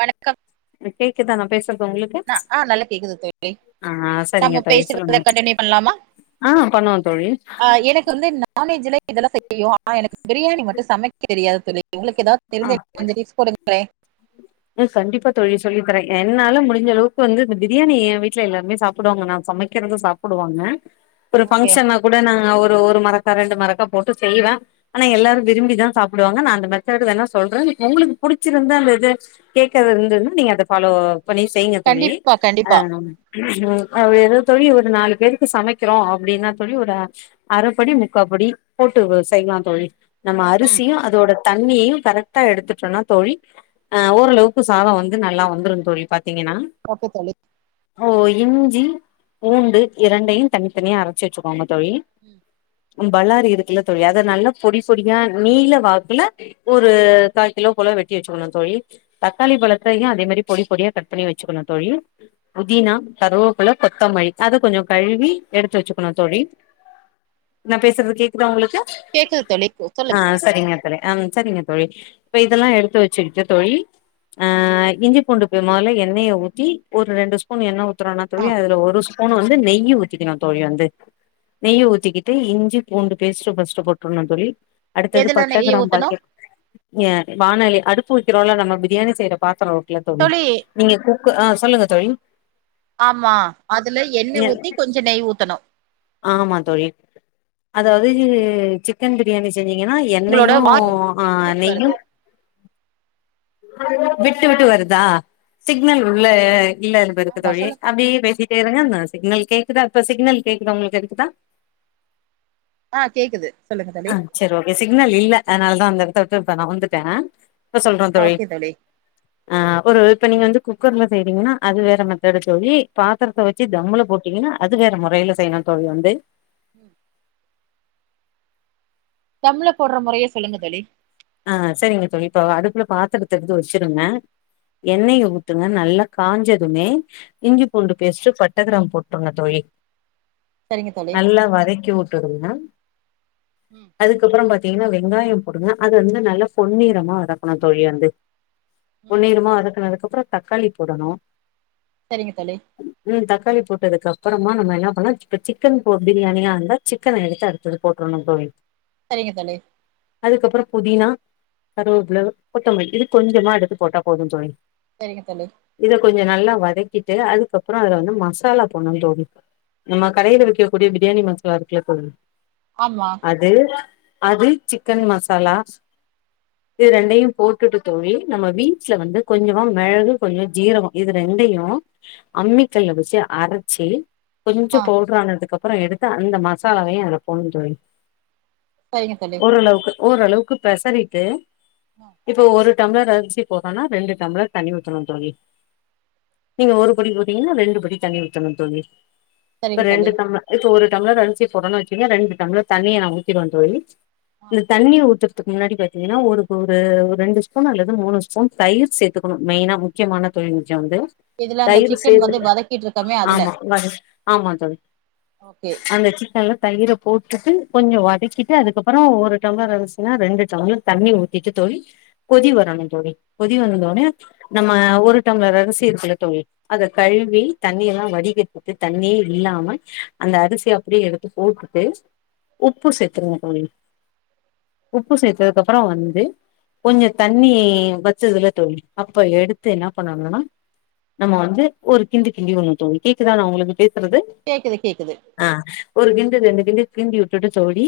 வணக்கம் கேக்குதா நா பேசுறது உங்களுக்கு நா ஆ நல்லா கேக்குது தோழி ஆ ஆ சரிங்க நம்ம தோழி பேசுறத சொல்லுங்க கண்டினியூ பண்லாமா ஆ பண்ணுவே தோழி ஆ எனக்கு வந்து நான்வெஜ்ல இதெல்லா செய்ய தெரியு எனக்கு பிரியாணி மட்டு சமைக்க தெரியாது தோழி எங்களுக்கு எதா ஆ தெரிஞ்சா கொஞ்சோ டிப்ஸ் கொடுங்களே இதோ கண்டிப்பா தோழி சொல்லி தரே என்னால முடிஞ்ச அளவுக்கு வந்து இந்த பிரியாணி ஏ வீட்ல எல்லாருமே சாப்பிடுவாங்க நா சமைக்கிறத சாப் டுவாங்க ஒரு ஓகே பங்க்ஷன்னா கூட நாங்க ஒரு ஒரு மரக்கா ரெண்டு மரக்கா போட்டு செய்வே ஆனா எல்லாரு விரும்பிதா சாப்டுவாங்கா நா அந்த மெத்தேடு வேணா சொல்றே உங்களுக்கு புடிச்சிருந்தா அந்த இது கேக்க எது இருந்துன்னா நீங்க அத ஃபாலோ பண்ணி செய்யுங்க தோழி கண்டிப்பா அ கண்டிப்பா உ எதோ தோழி ஒரு நாலு பேருக்கு சமைக்கிறோ அப்படின்னா தோழி ஒரு ஆச் அரப்படி முக்கா படி போட்டு செய்யலா தோழி நம்ம ம் அரிசியு அதோட தண்ணியயு கரெக்டா எடுத்துட்டோன்னா தோழி அ ஓரளவுக்கு சாத வந்து நல்லா வந்துருங் தோழி பாத்தீங்கன்னா அப்ப தோழி ஓ இஞ்சி பூண்டு இரண்டையு தனி தனியா அரச்சு வச்சுக்கோங்க தோழி ம் ம் பலாரி இருக்குல்ல தோழி அத நல்லா பொடி பொடியா நீல வாக்குல ஒரு காக்கிலோ போல வெட்டி வெச்சுக்கணு தோழி தக்காளி பழத்தையு அதே மாரி பொடி பொடியா கட் பண்ணி வச்சுக்கணு தோழி புதினா கருவோபுள கொத்தமழி அத கொஞ்சோ கழுவி எடுத்து வச்சுக்கணு தோழி நா பேசற்து கேக்குதா உங்ளுக்கு கேக்குது தோழி கு- ஆ சொல்லுங்க சரிங்க தளே அம் சரிங்க தோழி இப்ப இதல்லா எடுத்து வச்சிக்கிட்டு தோழி அ இஞ்சி பூண்டு பெ மொதல்ல எண்ணய ஊத்தி ஒரு ரெண்டு ஸ்பூன் எண்ண ஊ துனோனா தோழி ஆ அதுல ஒருஸ் பூன் வந்து நெய்யி ஊத் திக்கினு தோழி வந்து நெய்யி ஊத்திக்கிட்டு இஞ்சி பூண்டு பேஸ்டு ஃபஸ்ட்டு போட்ற்ணு தோழி அடுத்தது எதுல பட்ட நெய் கிராம் ஊத்தணு பாக்கெ ஏ வானலி அடுப்பு வக்கிறோல்ல நம்ம பிரியாணி செய்ற பாத்தரோ ஒக்குல தோழி நீங்க குக்கு ஆ சொல்லுங்க தோழி ஆமா அதுல எண்ண நீ ஊத்தி கொஞ்ச நெய் ஊத்தணு ஆமா தோழி அதாவுது சிக்கன் பிரியாணி செஞ்சீங்கன்னா எண் உங்களோட ண்ணயு வாய் அ விட்டு விட்டு நெய்யு வருது விட்டு விட்டு வருதா சிக்னல் உள்ள இல்லல் பெருக்கு ஆமா தோழி சொல்லுங்க அப்டி பேசிட்டே இருங்க நா சிக்னல் கேக்குதா இப்ப சிக்னல் கேக்க்குதா உங்ளுக் எடுக்குதா அ கேக்குது சொல்லுங்க தோழி செரி ஓகே சிக்னல் இல்ல அதனால்தா அந்த எடத்த உட்டு இப்ப நவுந்துட்ட அ இப்ப சொல்றோ தோழி அ ஒரு இப்ப நீங்க வந்து குக்கர்ல செய்றீங்னா அது வேற மெத்தேடு தோழி பாத்தரத்த வச்சு தம்முள போட்டீங்கனா அது வேற மொறைல செய்ணு தோழி வந்து ம், தம்ல போட்ற முறய சொல்லுங்க தோழி அ சரிங்க தோழி இப்ப அடுப்ல பாத்தரத்த எடுத்து வச்சுருங்க ம் எண்ணய ஊத்துங்க நல்லா காஞ்சதுமே இஞ்சி ம், பூண்டு பேஸ்ட்டு பட்ட கிராம் போட்டுங்க தோழி சரிங்க தோழி நல்லா வதக்கி உ டுருங்க ம் அதுக்கப்புற பாத்தீங்கன்னா வெங்காயோ போடுங்க அது வந்து நல்லா பொன்னிரமா வதக்கணு தோழி வந்து ம் பொன்னிரமா வதக்குனதுக்கு அப்புற தக்காளி போடணு சரிங்க தோழி ம் தக்காளி போட்டதுக்கு அப்பறமா நம்ம என்ன பண்லா இப்ப சிக்கன் போட் பிரியாணியாந்தா சிக்கன எடுத்து அடுத்தது போட்ரணு தோழி சரிங்க தோழி அதுக்கப்புற புதினா கருவேப்புல கொத்தமல்லி இது கொஞ்சமா எடுத்து போட்டா போது தோழி செரிங்க தோழி இத கொஞ்ச நல்லா வதக்கிட்டு அதுக்கப்புறோ அதுல வந்து மசாலா போட்ணு தோழி நம்ம கடைல விக்கக் கூடிய பிரியாணி மசாலா இருக்குல்ல தோழி ஆமா அது அது சிக்கன் மசாலா இது ரெண்டையு போட்டுட்டு தோழி நம்ம வீட்ல வந்து கொஞ்சமா மெழகு கொஞ்சொ ஜீரகோ இது ரெண்டையு அம்மிக்கல்ல வெச்சு அரச்சு கொஞ்ச ஆ பவுடரானதுக்கு அப்புறோ எடுத்து அந்த மசாலாவையு அதுல போட்னோ தோழி சரிங்க தோழி ஓரளவுக்கு ஓரளவுக்கு பெசறிட்டு ஆ இப்ப ஒரு டம்ளர் அரிசி போட்டோனா ரெண்டு டம்ளர் தண்ணி ஊத்தனோ தோழி நீங்க ஒரு படி போட்டீங்கன்னா ரெண்டு படி தண்ணி ஊத்தணு தோழி இப்ப சரிங்க தோழி ரெண்டு டம்ளர் இப்ப ஒரு டம்ளர் அரிசி போட்ரோன்னு வச்சுக்கங்க ரெண்டு டம்ளர் தண்ணிய நா ஊத்திடுவே தோழி ஆ இ தண்ணி ஊத்துற் துக்கு முன்னாடி பாத்தீங்கன்னா ஒரு ஒரு ஒரு ரெண்டு ஸ்பூன் அல்லது மூணு ஸ்பூன் தயிர் சேத்துக்கணு மெயினா மு க்கியமான தொழில் நிஜோ வந்து இதுல அந்த தயிரு சிக்கன் வந்து சேத்துட்டு வதக்கிட்ருக்கமே அதுல ஆமா வதக் ஆமா தோழி ஓகே அந்த சிக்கன்ல தயிர போட்டுட்டு கொஞ்சொ வதக்கிட்டு அதுக்கப்பறோ ஒரு டம்ளர் அரிச் னா ரெண்டு டம்ளர் தண்ணி ஊத்திட்டு தோழி கொதி வரணு தோழி கொதி வந்தோனே நம்ம ஒரு டம்ளர் அரசி இருக்குல்ல தோழி அத கழுவி தண்ணி எல்லா வடிகட்டிட்டு தண்ணியே இல்லாம அந்த அரிசிய அப்டியே எடுத்து ஊத்திட்டு உப்பு சேத்துருங்க தோழி உப்பு சேத்ததுக்கு அப்பறோ வந்து கொஞ்ச தண்ணி வச்சதுல தோழி அப்ப எடுத்து என்னா பண்ணணுனா நம்ம வந்து ஒரு கிண்டு கிண்டி உட்னு தோழி கேக்குதா நா உங்களுக்கு பேசுறது கேக்குது கேக்குது ஆ ஒரு கிண்டு ரெண்டு கிண்டு கிண்டி விட்டுட்டு தோழி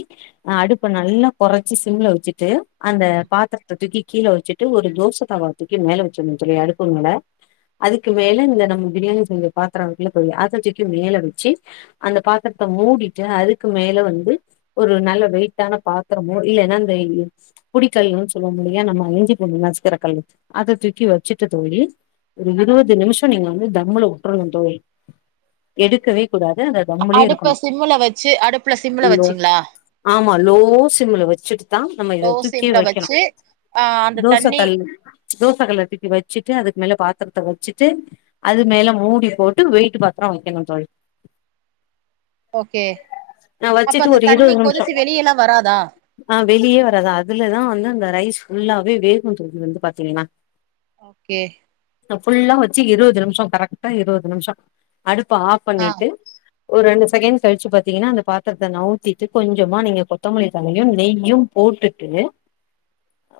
ம் அடுப்ப நல்லா கொறச்சு சிம்ல வெச்சிட்டு அந்த ம் பாத்திர த்த தூக்கி கீழே வெச்சுட்டு ஒரு தோச தவாவ தூக்கி மேல வெச்சிரனோ தோழி அடுப்பு மேல அதுக்கு மேல இந்த நம்ம பிரியாணி செஞ்ச பாத்தரோ இருக்குல்ல தோழி அத தூக்கி மேல வெச்சு அந்த பாத்திரத்த மூடிட்டு அதுக்கு மேல வந்து ஒரு நல்ல வெயிட்டான பாத் தரமோ இல்லனா இந்த புடிக்கல்லுன்னு சொல்லூவோமில்லையா நம்ம இஞ்சி பூண்டு நசுக்குற கல்லு அத தூக்கி வெச்சுட்டு தோழி ஒரு இருவது நிமிஷொ நீங்க வந்து தம்ள உட்ரணு தோழி எடுக்கவே கூடாது அத அடுப்ப சிம்முல வெச்சு அடுப்புல சிம்முல லோ வெச்சிங்களா ஆமா லோ சிம்ல வெச்சிட்டு தா நம்ம இத லோ தூக்கி சிம்ல வைக்கணு வச்சு ஆ அந்த தோச தண்ணி கல்லு தோச கல்ல தூக்கி வெச்சுட்டு அதுக்கு மேல பாத்தரத்த வெச்சிட்டு அது ம் மேல மூடி போட்டு வெயிட்டு பாத் ரோ வைக்கனோ தோழி ஓகே நா அப்ப வச்சுட்டு அந்த ஒரு தண்ணி இருவது நிமிஷோ கொதிச்சி வெளியலா வராதா ஆ வெளியே வராது அதுலதா வந்து அந்த ரைஸ் ஃபுல்லாவே வேகு தோழி வந்து பாத்தீங்கன்னா ஓகே ஃபுல்லா வெச்சி இருவது நிமிஷோ கரெக்ட்டா இருவது நிமிஷோ அடுப்ப ஆஃப் ஆ பண்ணிட்டு ஒரு ரெண்டு செகண்ட் கழிச்சு பாத்தீங்கன்னா அந்த பாத்தரத்த நவுத்திட்டு கொஞ்சமா நீங்க கொ த்தமல்லி தழையு நெய்யு போட்டுட்டு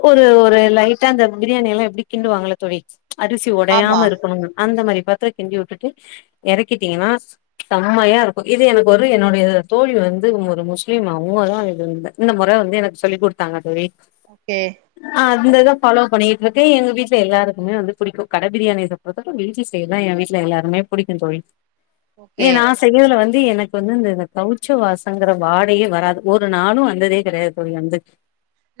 ஒரு ஒரு லைட்டா அந்த பிரியாணி எல்லா எப்டி கிண்டுவாங்கல்ல தோழி அரிசி ஆமா உடையாம இருக்கணுனு அந்த மாரி பாத்திர கிண்டி விட்டுட்டு எறக்கிட்டீங்கன்னா செம்மையா இருக்கோ இது எனக்கு ஒரு என்னுடைய தோழி வந்து ஒரு முஸ்லிம் அவுங்கதா இ து இந்த முற வந்து எனக்கு சொல்லி கொடுத்தாங்க தோழி கே ஆ அந்த இத ஃபாலோ பண்ணிட்டு இருக்கே எங்க வீட்ல எல்லாருக்குமே வந்து புடிக்கு கட பிரியாணி அ வீட்ல செய்ய தா எ வீட்ல எல்லாருமே புடிக்கு தோழி ஏ ஓகே நா செய்யதுல வந்து எனக்கு வந்து இந்தந்த கவுச்ச வாசங்கறது வாடையே வராது ஒரு ஒரு நாளு வந்ததே கெடையாது தோழி வந்து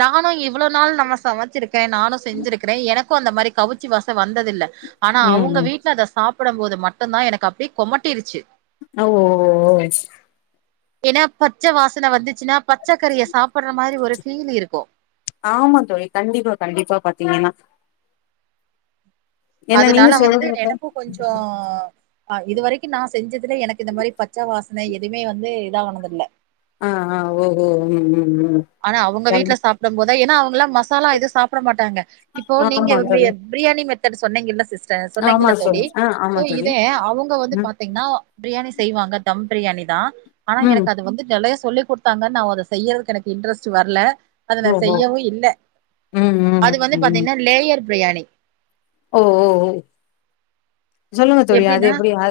நானு இவ்ளோ நாள் நம்ம சமைச்சிருக்கே நானு செஞ்சிருக்கிறே எனக்கு அந்த மாரி கவிச்சி வாச வந்ததில்ல ஆனா அவுங்க ம் வீட்ல அத சாப்படும் போது மட்டுந்தா எனக்கு அப்டியே கொமட்டிருச்சு ஓ ஓ ஓச் ஏன்னா பச்ச வாசனை வந்துச்சுன்னா பச்சைக்கரிய சாப்புற மாரி ஒரு ஃபீல் இருக்கு ஆமா தோழி கண்டிப்பா கண்டிப்பா பாத்தீங்கன்னா ஏன்னா நீங்க அதனால வந்து சொல்றப்ப எனக்கு கொஞ்சோ ஆ இது வரைக்கு நா செஞ்சதுல எனக்கு இந்த மாரி பச்ச வாசன எதுவுமே வந்து இதா ஆனதுல்ல ஆ ஆ ஓகோ ம் ம் ம் ஆனா அவங்க கண் வீட்ல சாப்டும் போதா ஏன்னா அவங்கல்லா மசாலா எது சாப்ட மாட்டாங்க இப்போ நீங்க ஆமா தோழி பிரியாணி மெத்தட் சொன்னீங்கிள்ள சிஸ்டர் ஆமா சொன்னீங்கல்ல தோழி ஆ சோ ஆமா தோழி இதே அவங்க வந்து பா ம் பாத்தீங்கன்னா பிரியாணி செய்வாங்க தம் பிரியாணி தா ஆனா ம் எனக்கு அது வந்து நெறைய சொல்லி குடுத் பாத்தாங்க நா அத செய்றதுக்கு எனக்கு இன்ட்ரெஸ்ட் வரல அத நா ஓஹோ செய்யவு இல்ல ம் ம் அது வந்து ம் ம் பாத்தீங்கன்னா லேயர் பிரியாணி ஓ ஓ ஓ சொல்லுங்க தோழி அது எப்டின்னா எப்டி அ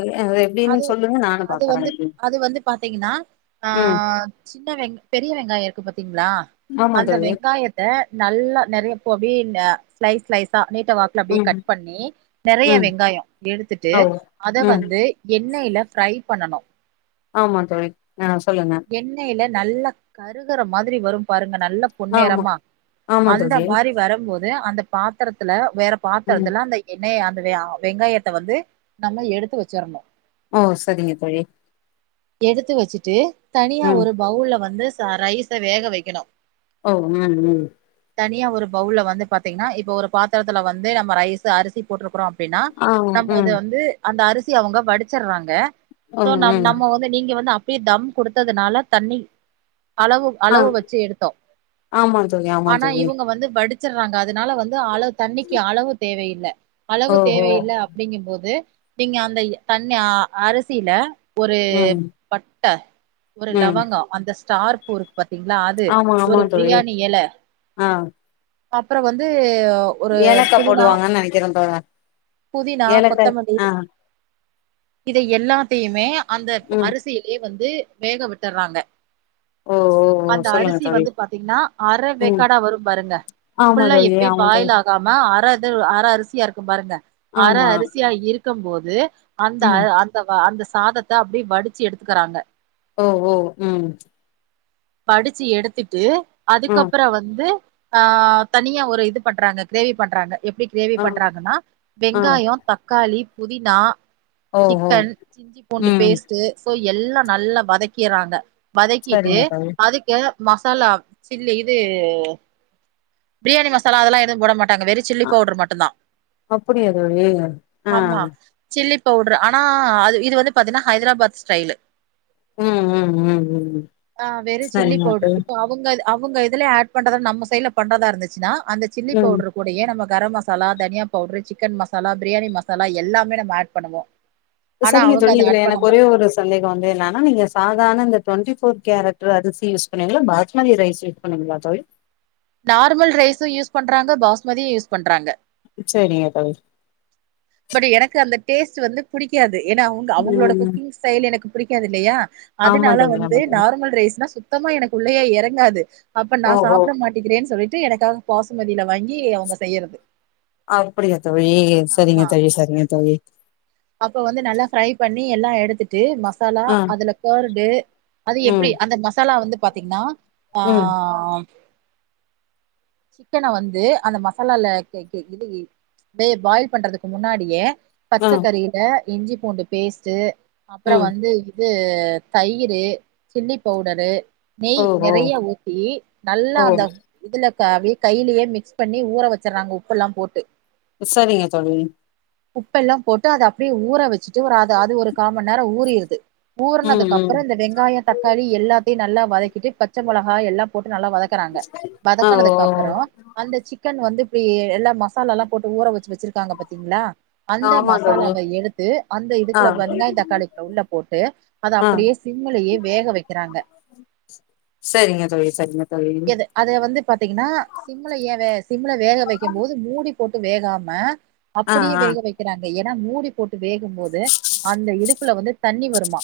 அது எப்டின்னு சொல்லுங்க நானு அது பாக்குறே வந்து எப்டி அது வந்து பாத்தீங்கன்னா ஆ சின்ன வெ பெரிய வெங்காயோ இருக்கு பாத்தீங்களா ஆமா அந்த தோழி வெங்காயத் ல நல்லா நெறைய ப்ப அப்டியே ஸ்லைஸ் ஸ்லைஸா நீட்ட வா அப்டியே ம் கட் பண்ணி நெறைய ம் வெங்காயோ எடுத்துட்டு ஓ அத ம் வந்து து எண்ணெய்ல ஃரை பண்ணணு ஆமா தோழி ஆ சொல்லுங்க எண்ணெய்ல நல்லா கருகுற மாரி வரு பாருங்க நல்லா ஆமா பொன்னேரமா ஆமா அந்த தோழி மாரி வரம்போது அந்த பாத்திரத்துல வேற ம் பாத்திரத்துல அந்த என்னே அந்த வ வெங்காயத்த வந்து நம்ம எடுத்து வச்சிறணு ஓ செரிங்க தோழி எடுத்து வச்சுட்டு தனியா ம் ஒரு பவுல்ல வந்து ச ரைச வேக வைக்கணு ஓ ம் ம் தனியா ஒரு பவுல்ல வந்து பாத்தீங்கன்னா இப்ப ஒரு பாத்திரத்துல வந்து நம்ம ரைஸ் அரிசி போட்டுருக்குறோ அப்டினா ஆ ம் நம்ம அது ம் வந்து அந்த அரிசி அவங்க வடிச்சிர்றாங்க சோ நம் ம் நம்ம வந்து நீங்க வந்து அப்டியே தம் குடுத்ததுனால தண்ணி அளவு ஆ அளவு வச்சு எடுத்தோ ஆமா தோழி ஆமா ஆனா தோழி இவங்க வந்து வடிச்சிர்றாங்க அதனால வந் து அளவு தண்ணிக்கு அளவு தேவையில்ல அளவு ஓஹோ தேவையில்ல அப்டிங்கும்போது நீங்க அந்த தன்னி அரிசியில ஒரு ம் பட்ட ஒரு ம் லவங்கொ அந்த ஸ்டார் பூ இருக்கு பாத்திங்களா அது ஆமா ஆமா ஒரு தோழி பிரியாணி எல ஆ அப்பறோ வந்து ஒரு ஏலக்கா புதினா போடுவாங்கன்னு நெனைக்கிறே தோழா புதினா ஏலக்காய் கொத்தமல்லி ஆ இத எல்லாத்தையுமே அந்த ம் அரிசியிலேயே வந்து வேக விட்டுறாங்க ஓ ஓ ஓ அந்த சொல்லுங்க அரிசி தோழி வந்து பாத்தீங்கன்னா அர ம் வேக்காடா வரும் பாருங்க ஆமா புல்லா தோழி எப்பயு ஆமா தோழி பாயில் ஆ காம அறது அற அரிசியா இருக்கு பாருங்க அர ஆமா அரிசியா இருக்கும்போது அந்த ம் அந்த அந்த சாதத்த அப்டி வடிச்சு எடுத்துக்குறாங்க ஓ ஓ ம் வடிச்சு எடுத்துட்டு ம் அதுக்கப்பறோ வந்து ஆ தனியா ஒரு இது பண்றாங்க க்ரேவி பண்றாங்க எப்டி க்ரேவி ஆ பண்றாங்கனா ஆ வெங்காயோ தக்காளி புதினா ஓ ஓ சிக்கன் சிஞ்சி பூண்டு ம் பேஸ் டு சோ எல்லா நல்லா வதக்கிறாங்க வதக்கிட்டு சரிங்க தோழி அதுக்கு மசாலா சில்லி இது பிரியாணி மசாலா அதெல்லா எதும் போட மாட்டாங்க வெறு சில்லி அ பவுடர் மட்டுதா அப்படியா தோழி ஆ ஆமா சில்லி பவுடரு ஆனா அது இது வந்து பாத்தீனா ஹைதராபாத் ஸ்டைலு ம் ம் ம் ம் ஆ வெறு சில்லி சரிங்க பவுடர் தோழி இப்ப அ வுங்கது அவுங்க இதுலே ஆட் பண்றத நம்ம சைடுல பண்றதா இருந்துச்சுனா அந்த சில்லி ம் பவுடரு கூடயே நம்ம கரம் மசாலா தனியா பவுட்ரு சிக்கன் மசாலா பிரியாணி மசாலா எல்லாமே நம்ம ஆட் பண்ணுவோ ஓ ஆனா செரிங்க அவங்க தோழி அத இதுல ஆட் எனக்கு பண்ண ஒரே ஒரு ஸ் சந்தேகோ வந்து என்னனா நீங்க சாதாரண இந்த டுவென்டி ஃபோர் கேரட்டு அரிசி யூஸ் பண்ணுவீங்களா பாஸ்மதி ரைஸ்சு பண்ணுவீங்களா தோழி நார்மல் ரைஸு யூஸ் பண்றாங்க பாஸ்மதியு யூஸ் பண்றாங்க செரிங்க தோழி பட் எனக்கு அந்த டேஸ்ட் வந்து புடிக்காது ஏனா அவுங்க அவுங்களோட ம் குக்கிங் ஸ்டைல் எனக்கு புடிக்காது இல்லையா ஆமா அதனால தோழி வந்து ஆமா தோழி நார்மல் ரைஸ்னா சுத்தமா எனக்கு உள்ளயே எறங்காது அப்ப நா ஓஹோ சாப்ட மாட் டிக்கிறேன்னு சொல்லிட்டு எனக்காக பாசுமதில வாங்கி அவுங்க செய்றது ஆமா பேசாதிங்க தோழி அப்ப வந்து நல்லா ஃப்ரை பண்ணி எல்லா எடுத்துட்டு மஸ் மசாலா ஆ அதுல கர்டு அதும் எப்டி ம் அந்த மசாலா வந்து பாத்தீங்கன்னா ஆ ம் ம் சிக்கன வந்து அந்த மசாலால கை கே இல்லையே அப்டியே பாயில் பண்றதுக்கு முன்னாடியே ஆ பச்சக்கறில இஞ்சி பூண்டு பேஸ்ட்டு அப்பறோ ம் வந்து இ து தயிரு சில்லி பவுடரு நெய் ஓஹோ நெறைய ஊத்தி நல்லா ஓ அந்த இதுல காவி கைலேயே மிக்ஸ் பண்ணி ஊற வச்சிருறாங்க உப்பெல்லா போட்டு செரிங்க தோழி உப்பெல்லா போட்டு அத அப்டியே ஊற வச்சுட்டு ஒரு அது அது ஒரு கா மண் நேரோ ஊறிருது ம் ஊறுனதுக்கு ம் அப்பறோ இந்த வெங்காய தக் காளி எல்லாத்தையு நல்லா வதக்கிட்டு பச்ச மொளகா எல்லா போட்டு நல்லா வதக்குறாங் கது த்துனதுக்கு அப்பறோ அந்த சிக்கன் வந்து பி எல்லா மசாலால்லா போட்டு ஊற வச்சு வச்சிருக்காங்க பாத்தீங்களா அந்த ஆமா தோழி மசாலாவ எடுத்து அந்த ஆ இதுக்குள்ள பா வெங்காய தக்காளி குள்ள உள்ள போட்டு அத ஆ அப்டியே சிம்முலயே வேக வக்கிறாங்க செரிங்க தோழி செரிங்க தோழி அதுல வந்து பாத்தீங்கன்னா சிம்ல ஏ வே சிம்ல வேக வக்கி போது மூடி போட்டு வேகாம ஆ அப்டியே ஆ வேக வக்கிறாங்க ஏனா மூடி போட்டு வேகு போது அந்த இதுக்குள்ள வந்து தண்ணி வருமா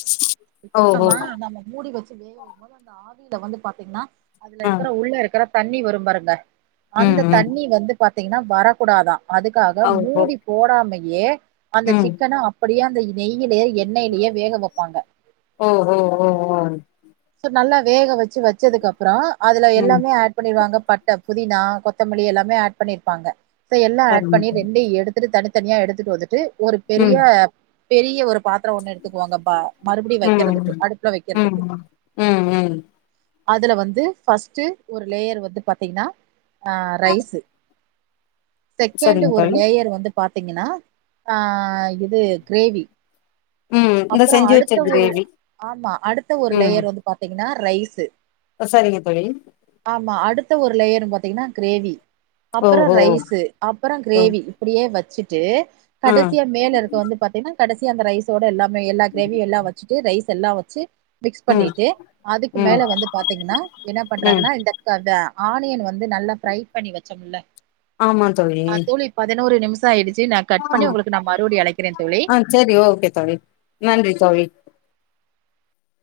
இப்போ ஓஹோ நம்ம நம்ம மூடி வச்சு வேக வக்க போது அந்த ஆவியில வந்து பாத்தீங்னா அதுல ஆ இருக்கற உள்ள இருக்கற தண்ணி வரு பாருங்க ம் அந்த ம் தண்ணி வந்து பாத்தீங்கன்னா வரக்கூடாதா அதுக்காக ஓஹோ மூடி போடாமயே அந்த ம் சிக்கன அப் அப்படியே அந்த நெய்யிலேயே எண்ணெய்லயே வேக வைப்பாங்க ஓஹோ ஓ ஓ சோ நல்லா வேக வச்சு வச்சதுக்கு அப்பறோ அதுல ம் எல்லாமே ஆட் பண்ணிருவாங்க பட்ட புதினா கொத்தமல்லி எல்லாமே ஆட் பண்ணிருப்பாங்க சோ எல்லாம் ஆட் சரிங்க பண்ணி தோழி வெந்து எடுத் த்துட்டு தனித்தனியா எடுத்துட்டு வந்துட்டு ஒரு பெரிய ம் பெரிய ஒரு பாத்தரம் ஒண்ணு எடுத்துக்குவாங்க பா மறுபடியு ம் வைக்கிறதுக்கு அடுப்புல ம் வைக்கிறதுக்கு ம் ம் ம் அதுல வந்து ஃபர்ஸ்ட்டு ஒரு லேயர் வந்து பாத்தீங்கன்னா அ ரைஸு [inaudible] செகண்ட் சரிங்க ஒரு தோழி லேயர் வந்து பாத்தீங்கன்னா ஆ இது கிரேவி ம் இந்த அப்பறோ செஞ்சு வச்ச அடுத்த ஒரு கிரேவி ஆமா அடுத்த ஒரு லேயர் வந்து பாத்தீங்கன்னா ரைஸு ஆ சரிங்க தோழி ஆமா அடுத்த ஒரு லேயர் பா த்திங்கன்னா கிரேவி ஓ அப்பறோ ஓ ரைஸு அப்பறோ ஓ கிரேவி இப்டியே வச்சுட்டு ஆ கடைசியா மேல இருக்கு வந்து பாத்தீங்கன்னா கடைசியா அந்த ரைஸோட எல்லாமே எல்லா கிரேவி எல்லா வச்சுட்டு ரைஸ் எல்லா வச்சு மிக்ஸ் ம் பண்ணிட்டு அதுக்கு ம் மேல வந்து பாத்தீங்கன்னா என்ன ம் பண்றாங்கன்னா இந்த இந்த அந்த ஆனியன் வந்து நல்லா ஃப்ரை பண்ணி வச்சோம்ல ஆமா தோழி பதினோரு நிமிஷோ ஆயிடுச்சி நா கட் பண்ணி உங்களுக்கு நா மறுபடி அழைக்கிறே தோழி சேரி ஓகே தோழி நன்றி தோழி